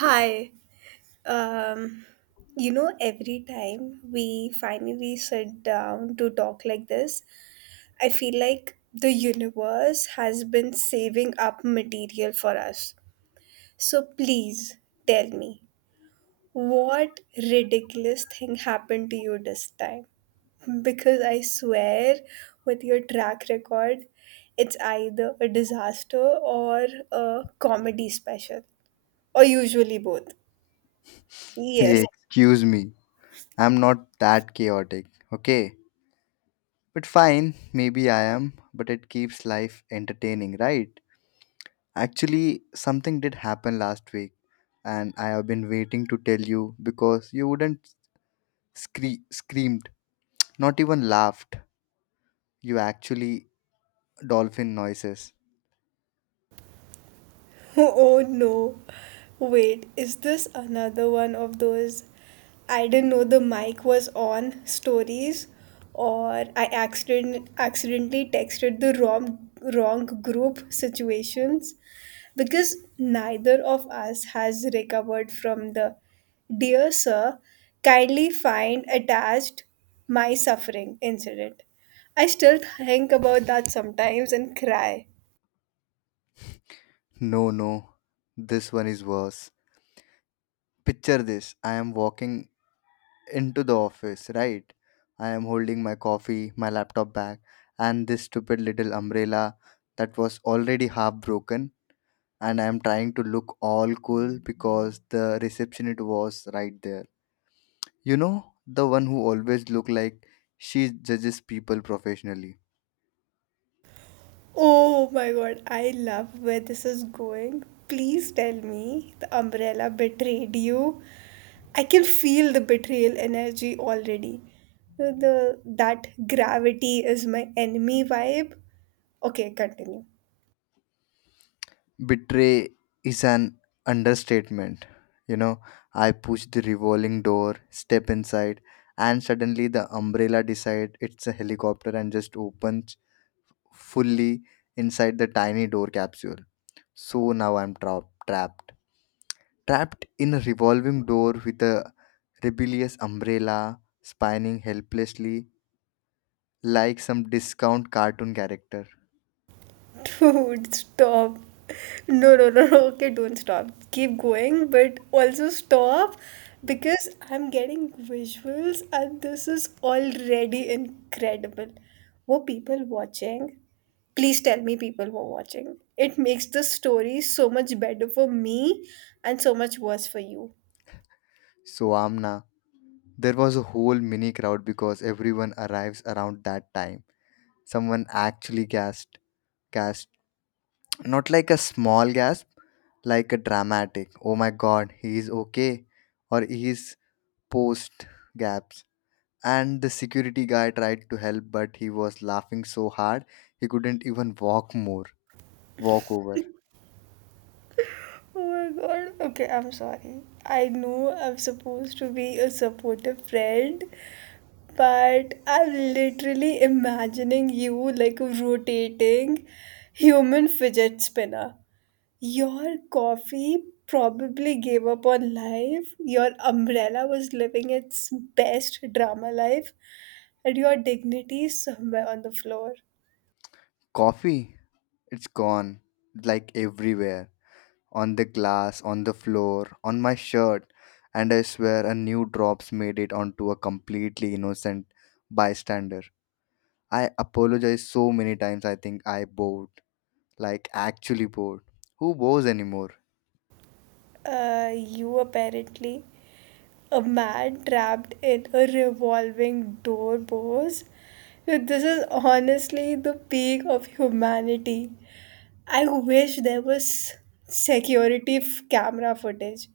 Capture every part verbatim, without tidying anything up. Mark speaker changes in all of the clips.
Speaker 1: Hi. Um, you know, every time we finally sit down to talk like this, I feel like the universe has been saving up material for us. So please tell me, what ridiculous thing happened to you this time? Because I swear, with your track record, it's either a disaster or a comedy special, or usually both. Yes.
Speaker 2: Hey, excuse me. I'm not that chaotic, okay? But fine, maybe I am, but it keeps life entertaining, right? Actually, something did happen last week, and I have been waiting to tell you because you wouldn't scree- screamed, not even laughed. You actually dolphin noises.
Speaker 1: Oh no. Wait, is this another one of those "I didn't know the mic was on" stories, or I accident accidentally texted the wrong wrong group situations? Because neither of us has recovered from the "Dear Sir, kindly find attached my suffering" incident. I still think about that sometimes and cry.
Speaker 2: No, no. This one is worse. Picture this. I am walking into the office, right? I am holding my coffee, my laptop bag, and this stupid little umbrella that was already half broken. And I am trying to look all cool because the receptionist was right there. You know, the one who always look like she judges people professionally.
Speaker 1: Oh my god, I love where this is going. Please tell me the umbrella betrayed you. I can feel the betrayal energy already. The that gravity is my enemy vibe. Okay, continue.
Speaker 2: Betray is an understatement. You know, I push the revolving door, step inside, and suddenly the umbrella decide it's a helicopter and just opens fully inside the tiny door capsule. So now I'm tra- trapped. Trapped in a revolving door with a rebellious umbrella spinning helplessly like some discount cartoon character.
Speaker 1: Dude, stop. No, no, no, no. Okay, don't stop. Keep going, but also stop, because I'm getting visuals and this is already incredible. Were people watching? Please tell me people were watching. It makes the story so much better for me and so much worse for you.
Speaker 2: So Amna, there was a whole mini crowd because everyone arrives around that time. Someone actually gasped, gasped, not like a small gasp, like a dramatic, oh my god, he is okay, or he is post gaps. And the security guy tried to help, but he was laughing so hard he couldn't even walk more. Walk over.
Speaker 1: Oh my god. Okay, I'm sorry. I know I'm supposed to be a supportive friend, but I'm literally imagining you like a rotating human fidget spinner. Your coffee probably gave up on life, your umbrella was living its best drama life, and your dignity is somewhere on the floor.
Speaker 2: Coffee, it's gone. Like everywhere. On the glass, on the floor, on my shirt. And I swear a new drops made it onto a completely innocent bystander. I apologized so many times I think I bowed. Like actually bowed. Who bows anymore?
Speaker 1: Uh, you, apparently. A man trapped in a revolving door, boss. Like, this is honestly the peak of humanity. I wish there was security f- camera footage.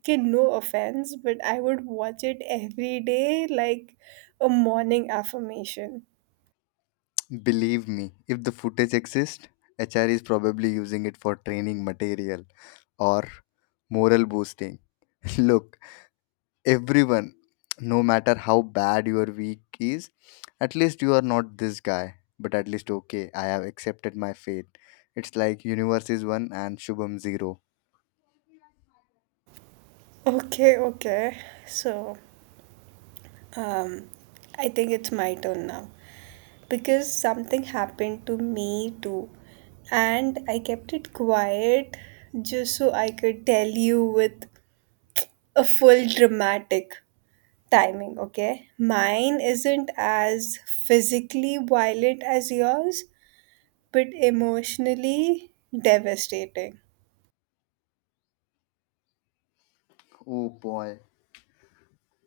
Speaker 1: Okay, no offense, but I would watch it every day like a morning affirmation.
Speaker 2: Believe me, if the footage exists, H R is probably using it for training material or moral boosting. Look, everyone, no matter how bad your week is, at least you are not this guy. But at least okay, I have accepted my fate. It's like universe is one and Shubham zero.
Speaker 1: Okay, okay. So, Um, I think it's my turn now, because something happened to me too, and I kept it quiet just so I could tell you with a full dramatic timing. Okay, mine isn't as physically violent as yours, but emotionally devastating.
Speaker 2: Oh boy.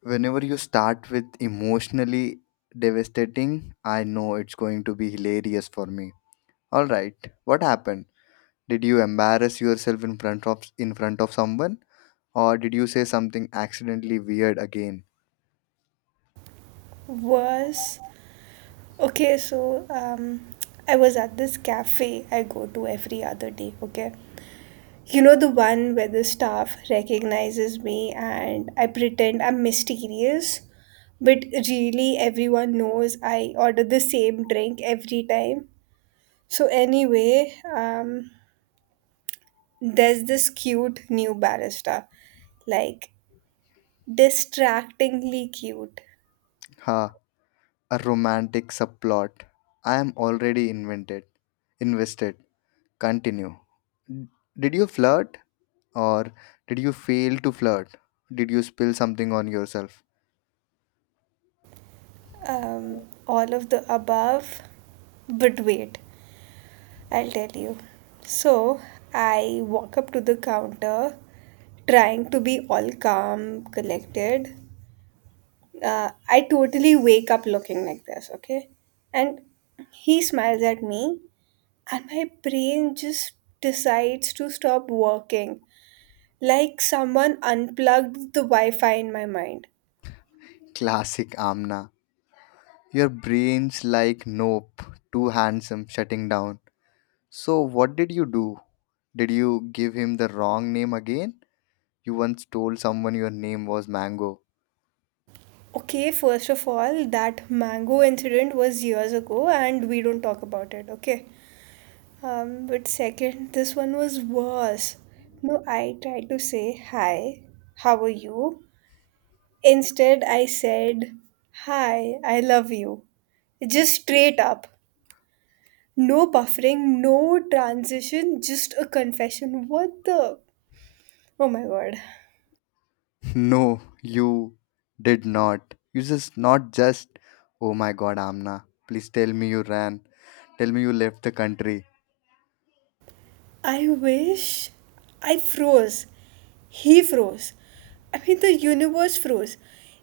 Speaker 2: Whenever you start with emotionally devastating, I know it's going to be hilarious for me. Alright, what happened? Did you embarrass yourself in front of in front of someone or did you say something accidentally weird again?
Speaker 1: Was Okay, so um, I was at this cafe I go to every other day. Okay. You know, the one where the staff recognizes me and I pretend I'm mysterious, but really everyone knows I order the same drink every time. So, anyway, um, there's this cute new barista, like distractingly cute.
Speaker 2: Ha, a romantic subplot. I am already invented. Invested. Continue. D- Did you flirt or did you fail to flirt? Did you spill something on yourself?
Speaker 1: Um, all of the above, but wait. I'll tell you. So I walk up to the counter, trying to be all calm, collected. Uh, I totally wake up looking like this, okay? And he smiles at me, and my brain just decides to stop working. Like someone unplugged the Wi Fi in my mind.
Speaker 2: Classic Amna. Your brain's like nope, too handsome, shutting down. So what did you do? Did you give him the wrong name again? You once told someone your name was Mango.
Speaker 1: Okay, first of all, that mango incident was years ago, and we don't talk about it, okay? Um, but second, this one was worse. No, I tried to say, "Hi, how are you?" Instead, I said, "Hi, I love you." Just straight up. No buffering, no transition, just a confession. What the? Oh my god.
Speaker 2: No, you did not. You just not just. Oh my god, Amna. Please tell me you ran. Tell me you left the country.
Speaker 1: I wish. I froze. He froze. I mean, the universe froze.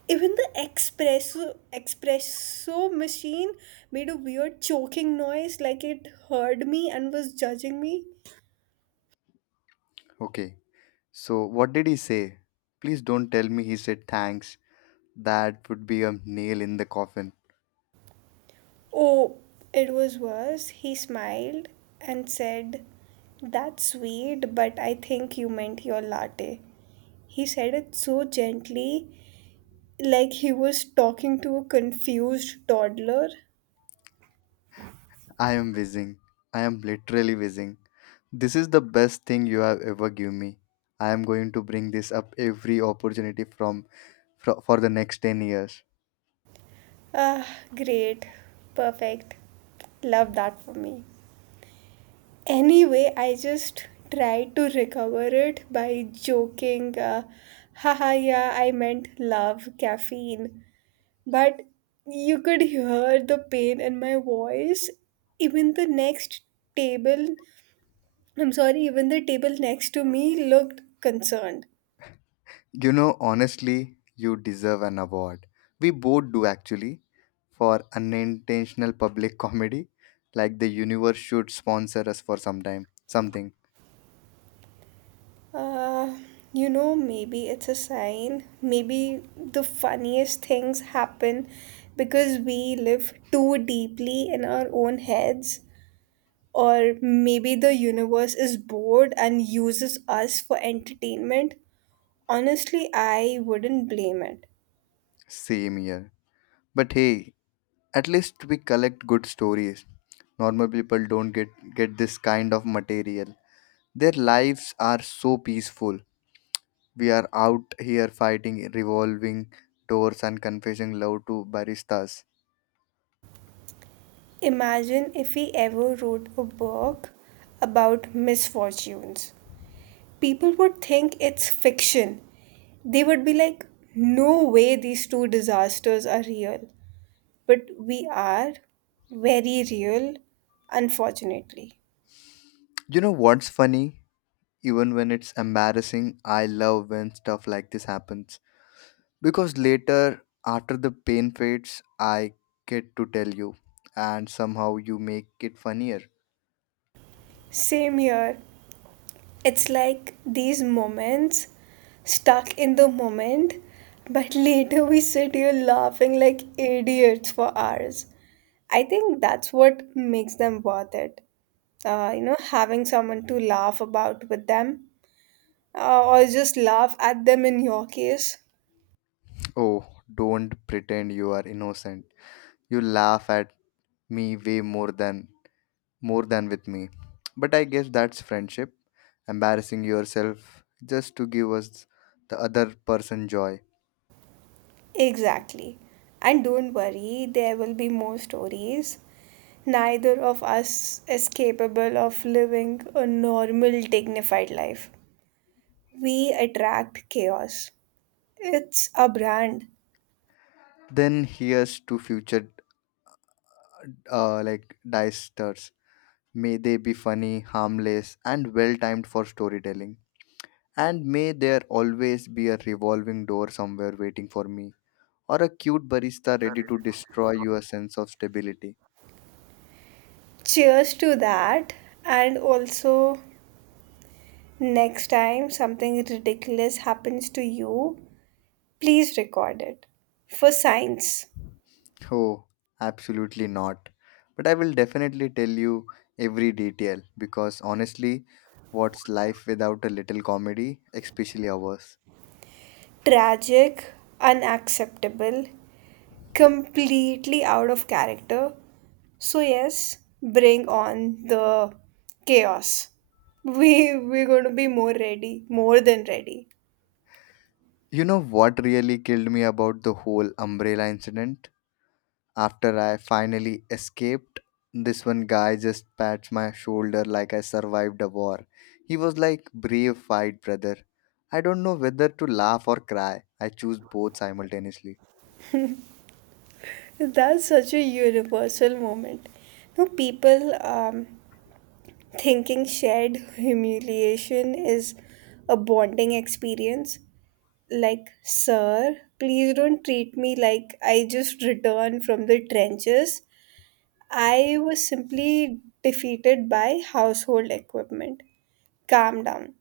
Speaker 1: Even the espresso espresso machine made a weird choking noise, like it heard me and was judging me.
Speaker 2: Okay. So, what did he say? Please don't tell me he said thanks. That would be a nail in the coffin.
Speaker 1: Oh, it was worse. He smiled and said, "That's sweet, but I think you meant your latte." He said it so gently, like he was talking to a confused toddler.
Speaker 2: I am whizzing. I am literally whizzing. This is the best thing you have ever given me. I am going to bring this up every opportunity from, fro- for the next ten years.
Speaker 1: Ah, great. Perfect. Love that for me. Anyway, I just tried to recover it by joking, uh, haha, yeah, I meant love caffeine. But you could hear the pain in my voice. Even the next table, I'm sorry, even the table next to me, looked concerned.
Speaker 2: You know, honestly, you deserve an award. We both do actually for unintentional public comedy. Like the universe should sponsor us for some time. Something.
Speaker 1: Uh, you know, Maybe it's a sign. Maybe the funniest things happen because we live too deeply in our own heads. Or maybe the universe is bored and uses us for entertainment. Honestly, I wouldn't blame it.
Speaker 2: Same year. But hey, at least we collect good stories. Normal people don't get, get this kind of material. Their lives are so peaceful. We are out here fighting revolving doors and confessing love to baristas.
Speaker 1: Imagine if we ever wrote a book about misfortunes. People would think it's fiction. They would be like, no way these two disasters are real. But we are very real, unfortunately.
Speaker 2: You know what's funny? Even when it's embarrassing, I love when stuff like this happens. Because later, after the pain fades, I get to tell you, and somehow you make it funnier.
Speaker 1: Same here. It's like these moments, stuck in the moment, but later we sit here laughing like idiots for hours. I think that's what makes them worth it. Uh, you know, having someone to laugh about with them, uh, or just laugh at them in your case.
Speaker 2: Oh, don't pretend you are innocent. You laugh at me way more than more than with me. But I guess that's friendship, embarrassing yourself just to give us the other person joy.
Speaker 1: Exactly. And don't worry, there will be more stories. Neither of us is capable of living a normal, dignified life. We attract chaos. It's a brand.
Speaker 2: Then here's to future uh, like dice. May they be funny, harmless, and well timed for storytelling. And may there always be a revolving door somewhere waiting for me, or a cute barista ready to destroy your sense of stability.
Speaker 1: Cheers to that. And also, next time something ridiculous happens to you, please record it for science.
Speaker 2: Oh, absolutely not. But I will definitely tell you every detail because honestly, what's life without a little comedy, especially ours?
Speaker 1: Tragic, unacceptable, completely out of character. So yes, bring on the chaos. We we're going to be more ready, more than ready.
Speaker 2: You know what really killed me about the whole umbrella incident? After I finally escaped, this one guy just pats my shoulder like I survived a war. He was like, brave fight, brother. I don't know whether to laugh or cry. I choose both simultaneously.
Speaker 1: That's such a universal moment. No, people um, thinking shared humiliation is a bonding experience, like, sir, please don't treat me like I just returned from the trenches. I was simply defeated by household equipment. Calm down.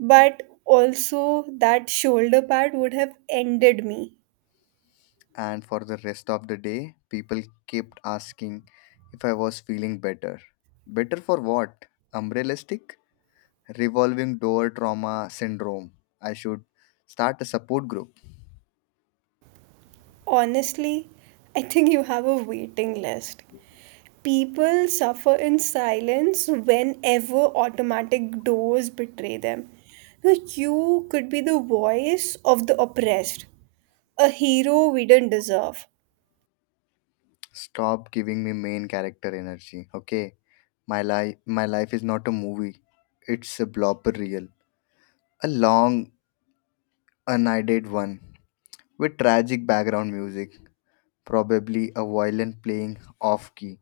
Speaker 1: But also, that shoulder pad would have ended me.
Speaker 2: And for the rest of the day, people kept asking if I was feeling better. Better for what? Umbrellistic? Revolving door trauma syndrome. I should start a support group.
Speaker 1: Honestly, I think you have a waiting list. People suffer in silence whenever automatic doors betray them. Like, you could be the voice of the oppressed, a hero we didn't deserve.
Speaker 2: Stop giving me main character energy, okay? My life, my life is not a movie. It's a blooper reel, a long, unedited one with tragic background music, probably a violin playing off key.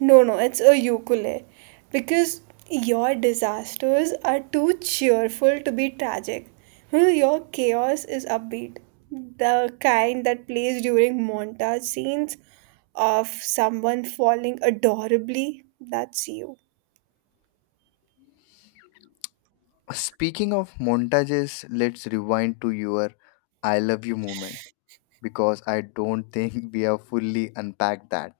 Speaker 1: No, no, it's a ukulele. Because your disasters are too cheerful to be tragic. Hmm, Your chaos is upbeat. The kind that plays during montage scenes of someone falling adorably. That's you.
Speaker 2: Speaking of montages, let's rewind to your "I love you" moment because I don't think we have fully unpacked that.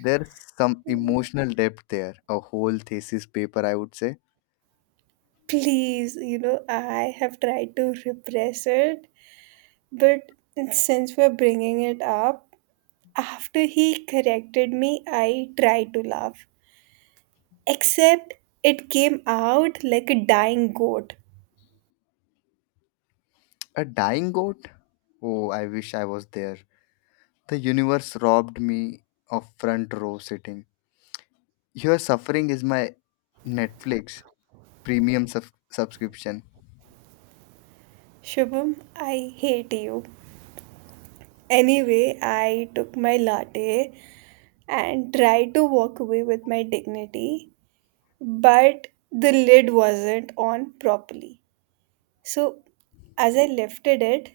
Speaker 2: There's some emotional depth there, a whole thesis paper, I would say.
Speaker 1: Please, you know, I have tried to repress it, but since we're bringing it up, after he corrected me, I tried to laugh. Except it came out like a dying goat.
Speaker 2: A dying goat? Oh, I wish I was there. The universe robbed me of front row sitting. Your suffering is my Netflix premium sub- subscription.
Speaker 1: Shubham, I hate you. Anyway, I took my latte and tried to walk away with my dignity, but the lid wasn't on properly. So, as I lifted it,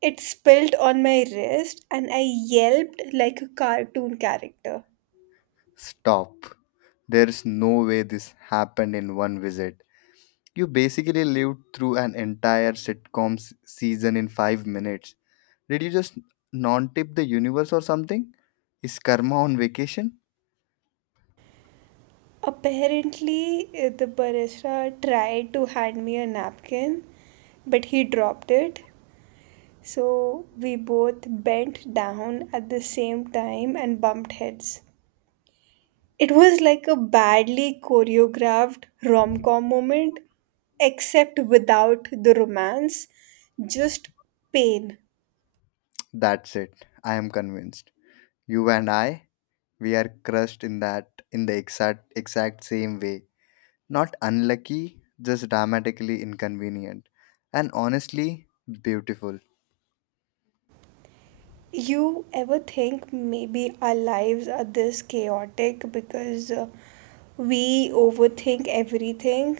Speaker 1: it spilled on my wrist and I yelped like a cartoon character.
Speaker 2: Stop. There's no way this happened in one visit. You basically lived through an entire sitcom s- season in five minutes. Did you just non tip the universe or something? Is karma on vacation?
Speaker 1: Apparently, uh, the barista tried to hand me a napkin, but he dropped it. So we both bent down at the same time and bumped heads. It was like a badly choreographed rom com moment, except without the romance, just pain.
Speaker 2: That's it. I am convinced. You and I, we are crushed in that in the exact exact same way. Not unlucky, just dramatically inconvenient. And honestly, beautiful.
Speaker 1: You ever think maybe our lives are this chaotic because uh, we overthink everything,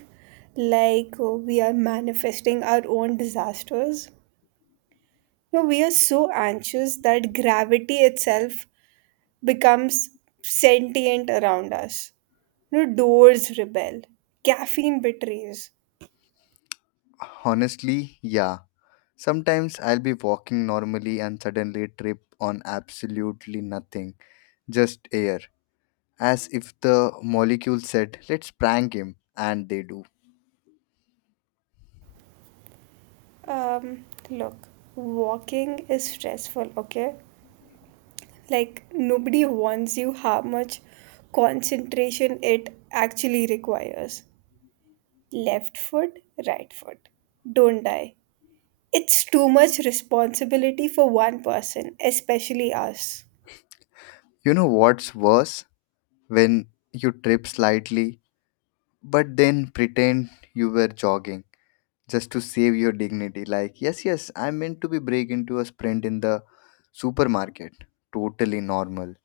Speaker 1: like uh, we are manifesting our own disasters? No, we are so anxious that gravity itself becomes sentient around us. No, doors rebel, caffeine betrays.
Speaker 2: Honestly, yeah. Sometimes I'll be walking normally and suddenly trip on absolutely nothing, just air. As if the molecule said, let's prank him, and they do.
Speaker 1: Um, Look, walking is stressful, okay? Like, nobody warns you how much concentration it actually requires. Left foot, right foot, don't die. It's too much responsibility for one person, especially us.
Speaker 2: You know what's worse? When you trip slightly, but then pretend you were jogging just to save your dignity. Like, yes, yes, I meant to be break into a sprint in the supermarket. Totally normal.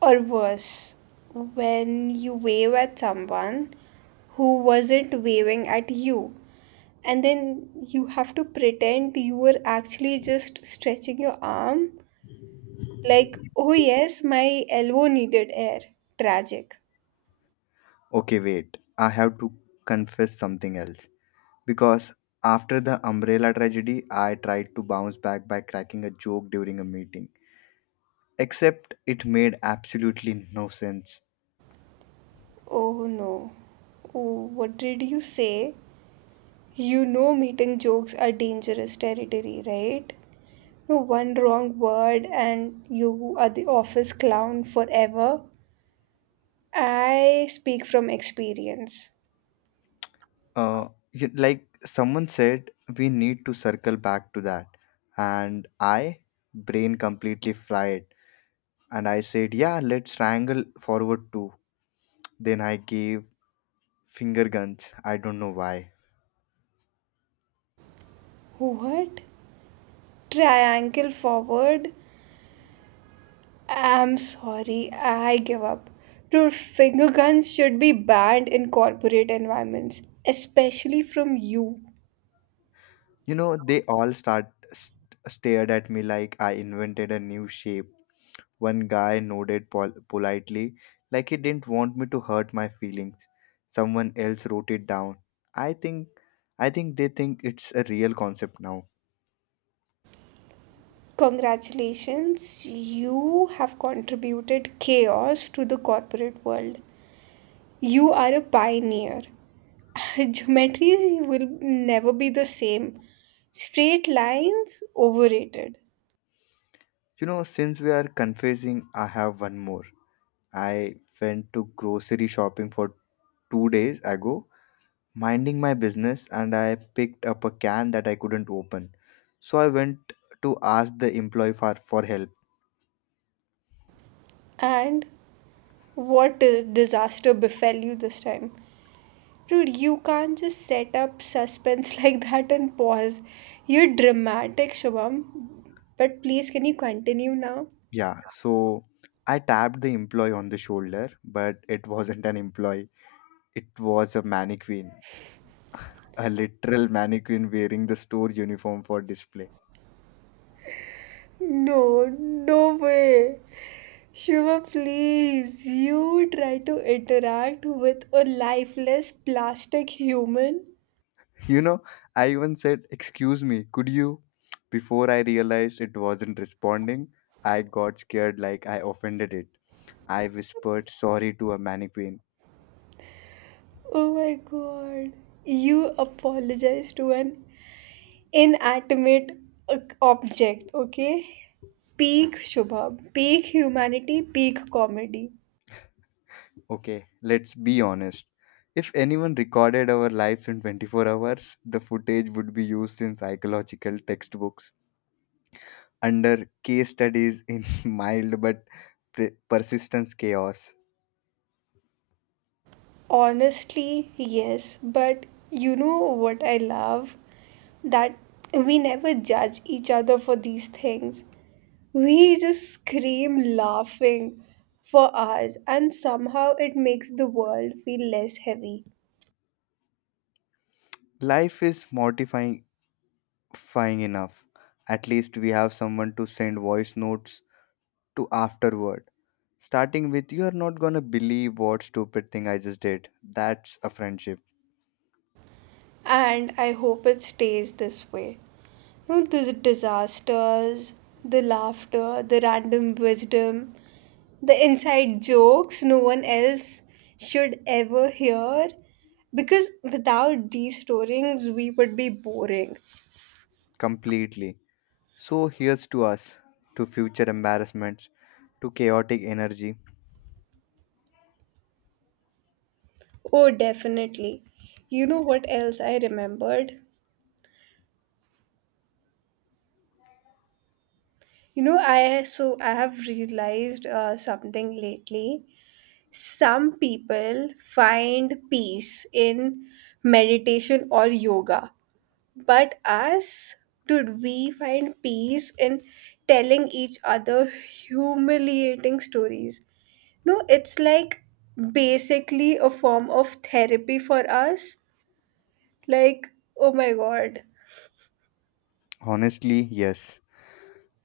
Speaker 1: Or worse, when you wave at someone who wasn't waving at you, and then you have to pretend you were actually just stretching your arm. Like, oh yes, my elbow needed air. Tragic.
Speaker 2: Okay, wait. I have to confess something else. Because after the umbrella tragedy, I tried to bounce back by cracking a joke during a meeting. Except it made absolutely no sense.
Speaker 1: Oh no. Oh, what did you say? You know meeting jokes are dangerous territory, right? No, one wrong word and you are the office clown forever. I speak from experience.
Speaker 2: Uh, y- like someone said, we need to circle back to that. And I, brain completely fried, and I said, yeah, let's triangle forward too. Then I gave finger guns. I don't know why.
Speaker 1: What? Triangle forward? I'm sorry, I give up. Dude, finger guns should be banned in corporate environments, especially from you.
Speaker 2: You know, they all start st- stared at me like I invented a new shape. One guy nodded pol- politely, like he didn't want me to hurt my feelings. Someone else wrote it down. I think, I think they think it's a real concept now.
Speaker 1: Congratulations, you have contributed chaos to the corporate world. You are a pioneer. Geometry will never be the same. Straight lines, overrated.
Speaker 2: You know, since we are confessing, I have one more. I went to grocery shopping for two days ago minding my business and I picked up a can that I couldn't open. So I went to ask the employee for, for help.
Speaker 1: And what a disaster befell you this time. Dude, you can't just set up suspense like that and pause. You're dramatic, Shubham. But please, can you continue now?
Speaker 2: Yeah, so I tapped the employee on the shoulder, but it wasn't an employee, it was a mannequin, a literal mannequin wearing the store uniform for display.
Speaker 1: No, no way. Shiva, please, you try to interact with a lifeless plastic human?
Speaker 2: You know, I even said, excuse me, could you? Before I realized it wasn't responding, I got scared like I offended it. I whispered sorry to a mannequin.
Speaker 1: Oh my god. You apologize to an inanimate uh, object, okay? Peak Shubha, peak humanity, peak comedy.
Speaker 2: Okay, let's be honest. If anyone recorded our lives in twenty-four hours, the footage would be used in psychological textbooks, under case studies in mild but pre- persistence chaos.
Speaker 1: Honestly, yes, but you know what I love? That we never judge each other for these things. We just scream laughing for hours, and somehow it makes the world feel less heavy.
Speaker 2: Life is mortifying fying enough. At least we have someone to send voice notes to afterward. Starting with, you are not gonna believe what stupid thing I just did. That's a friendship.
Speaker 1: And I hope it stays this way. You know, the disasters, the laughter, the random wisdom, the inside jokes no one else should ever hear. Because without these stories, we would be boring.
Speaker 2: Completely. So here's to us, to future embarrassments, to chaotic energy.
Speaker 1: Oh, definitely. You know what else I remembered? You know, I so I have realized uh, something lately. Some people find peace in meditation or yoga, but us, dude, we find peace in telling each other humiliating stories. No, it's like basically a form of therapy for us. Like, oh my god.
Speaker 2: Honestly, yes.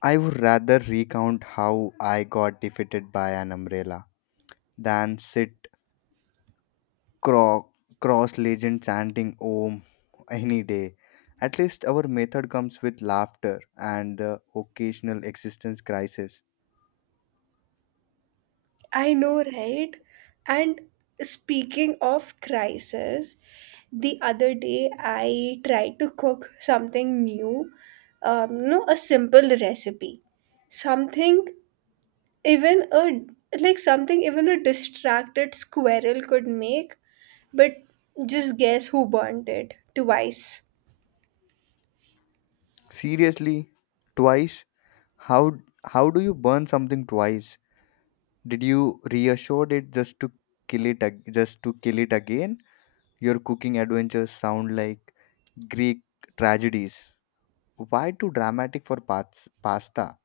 Speaker 2: I would rather recount how I got defeated by an umbrella than sit cro- cross legend chanting Om any day. At least our method comes with laughter and the occasional existence crisis.
Speaker 1: I know, right? And speaking of crisis, the other day I tried to cook something new, um, no, a simple recipe, something even a like something even a distracted squirrel could make, but just guess who burnt it twice.
Speaker 2: Seriously, twice? How how do you burn something twice? Did you reassured it just to kill it ag- just to kill it again? Your cooking adventures sound like Greek tragedies. Why too dramatic for pats- pasta?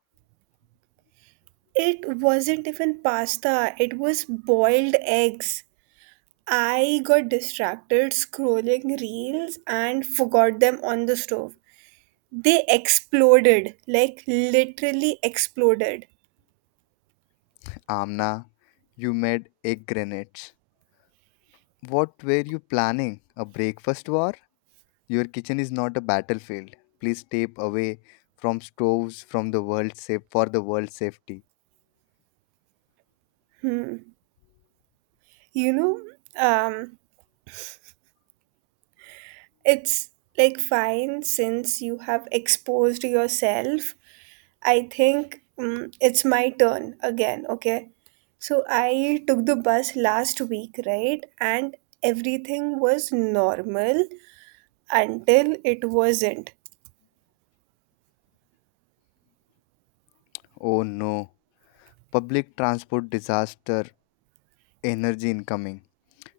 Speaker 1: It wasn't even pasta; it was boiled eggs. I got distracted scrolling reels and forgot them on the stove. They exploded, like literally exploded.
Speaker 2: Amna, you made egg grenades. What were you planning? A breakfast war? Your kitchen is not a battlefield. Please step away from stoves from the world safe for the world's safety.
Speaker 1: Hmm. You know, um, it's like, fine, since you have exposed yourself. I think um, it's my turn again, okay? So I took the bus last week, right? And everything was normal until it wasn't.
Speaker 2: Oh no. Public transport disaster energy incoming.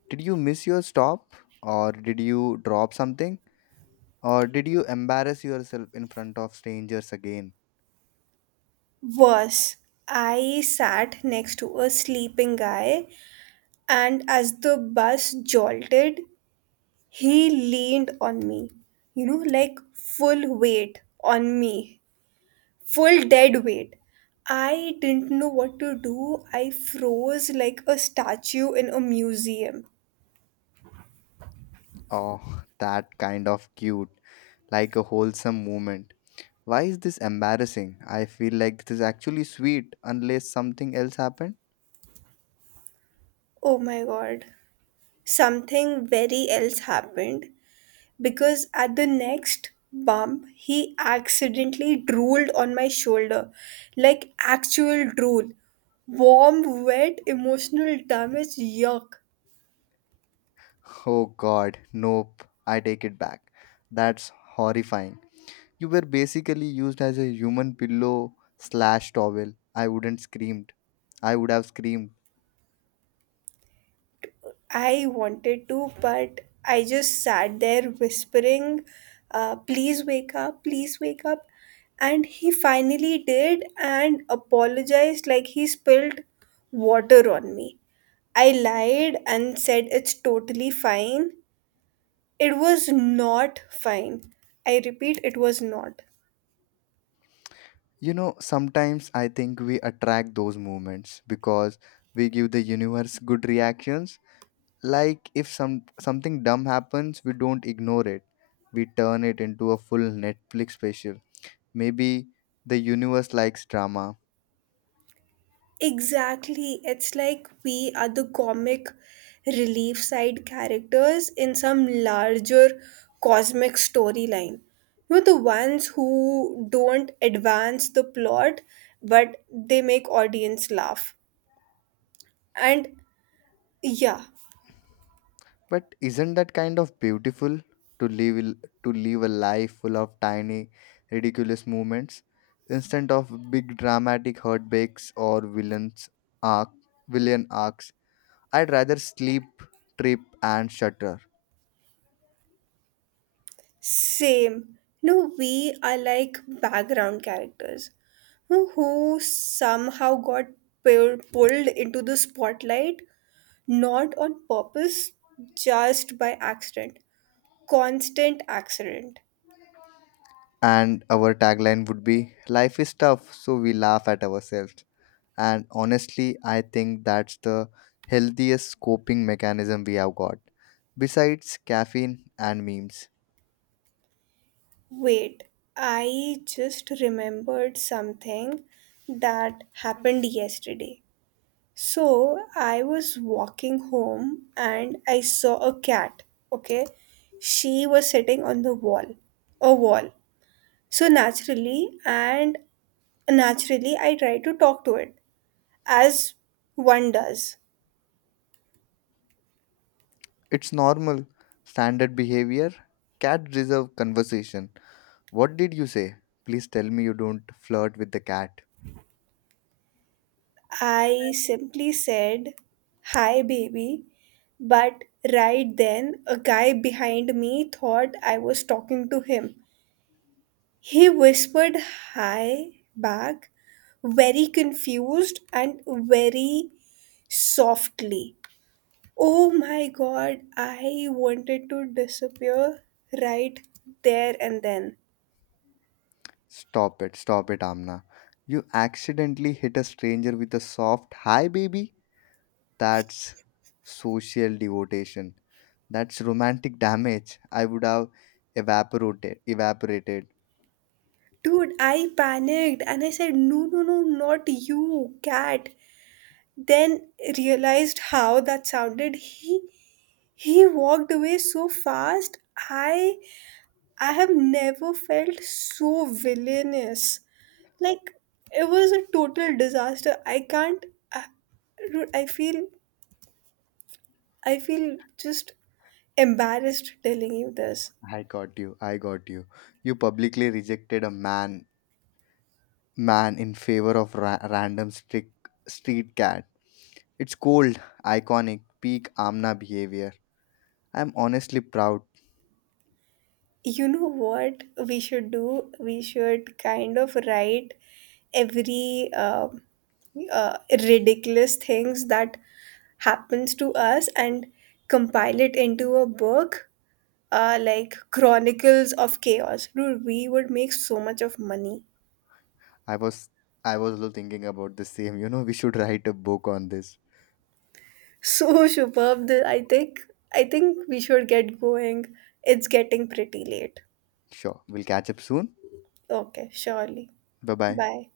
Speaker 2: Did you miss your stop? Or did you drop something? Or did you embarrass yourself in front of strangers again?
Speaker 1: Was I sat next to a sleeping guy, and as the bus jolted, he leaned on me. You know, like full weight on me, full dead weight. I didn't know what to do. I froze like a statue in a museum.
Speaker 2: Oh, that kind of cute, like a wholesome moment. Why is this embarrassing? I feel like this is actually sweet unless something else happened.
Speaker 1: Oh my god. Something very else happened, because at the next bump he accidentally drooled on my shoulder, like actual drool, warm, wet, emotional damage. Yuck.
Speaker 2: Oh god, nope, I take it back. That's horrifying. You were basically used as a human pillow slash towel. I wouldn't screamed. I would have screamed.
Speaker 1: I wanted to, but I just sat there whispering, uh, please wake up, please wake up. And he finally did and apologized like he spilled water on me. I lied and said it's totally fine. It was not fine. I repeat, it was not.
Speaker 2: You know, sometimes I think we attract those movements because we give the universe good reactions. Like if some something dumb happens, we don't ignore it. We turn it into a full Netflix special. Maybe the universe likes drama,
Speaker 1: Exactly. It's like we are the comic relief side characters in some larger cosmic storyline. We're the ones who don't advance the plot, but they make audience laugh. And yeah.
Speaker 2: but isn't that kind of beautiful to live to live a life full of tiny ridiculous moments instead of big dramatic heartbreaks or villains arc villain arcs. I'd rather sleep, trip, and shutter.
Speaker 1: Same. No, we are like background characters who who somehow got pu- pulled into the spotlight, not on purpose, just by accident. Constant accident.
Speaker 2: And our tagline would be, life is tough, so we laugh at ourselves. And honestly, I think that's the healthiest coping mechanism we have got. Besides caffeine and memes,
Speaker 1: Wait, I just remembered something that happened yesterday. So I was walking home and I saw a cat. Okay. She was sitting on the wall, a wall. So naturally, and naturally, I tried to talk to it, as one does.
Speaker 2: it's normal, standard behavior, cat reserve conversation. What did you say? Please tell me you don't flirt with the cat.
Speaker 1: I simply said, "Hi, baby." But right then, a guy behind me thought I was talking to him. He whispered hi back, very confused and very softly. Oh my god, I wanted to disappear right there and then.
Speaker 2: Stop it, stop it, Amna. You accidentally hit a stranger with a soft hi, baby. That's social devotion. That's romantic damage. I would have evaporated. Evaporated.
Speaker 1: Dude, I panicked and I said, no, no, no, not you, cat. Then realized how that sounded. He he walked away so fast. I I have never felt so villainous. Like, it was a total disaster. I can't. i, Dude, I feel i feel just embarrassed telling you this.
Speaker 2: I got you. I got you. You publicly rejected a man, man in favor of ra- random strict street cat. It's cold, iconic, peak Amna behavior. I'm honestly proud.
Speaker 1: You know what we should do? We should kind of write every um uh, ridiculous things that happens to us and compile it into a book, uh, like Chronicles of Chaos. Dude, we would make so much of money.
Speaker 2: I was, I was also thinking about the same. You know, we should write a book on this.
Speaker 1: So superb. th- I think I think we should get going. It's getting pretty late.
Speaker 2: Sure. We'll catch up soon.
Speaker 1: Okay, surely.
Speaker 2: Bye bye.
Speaker 1: Bye.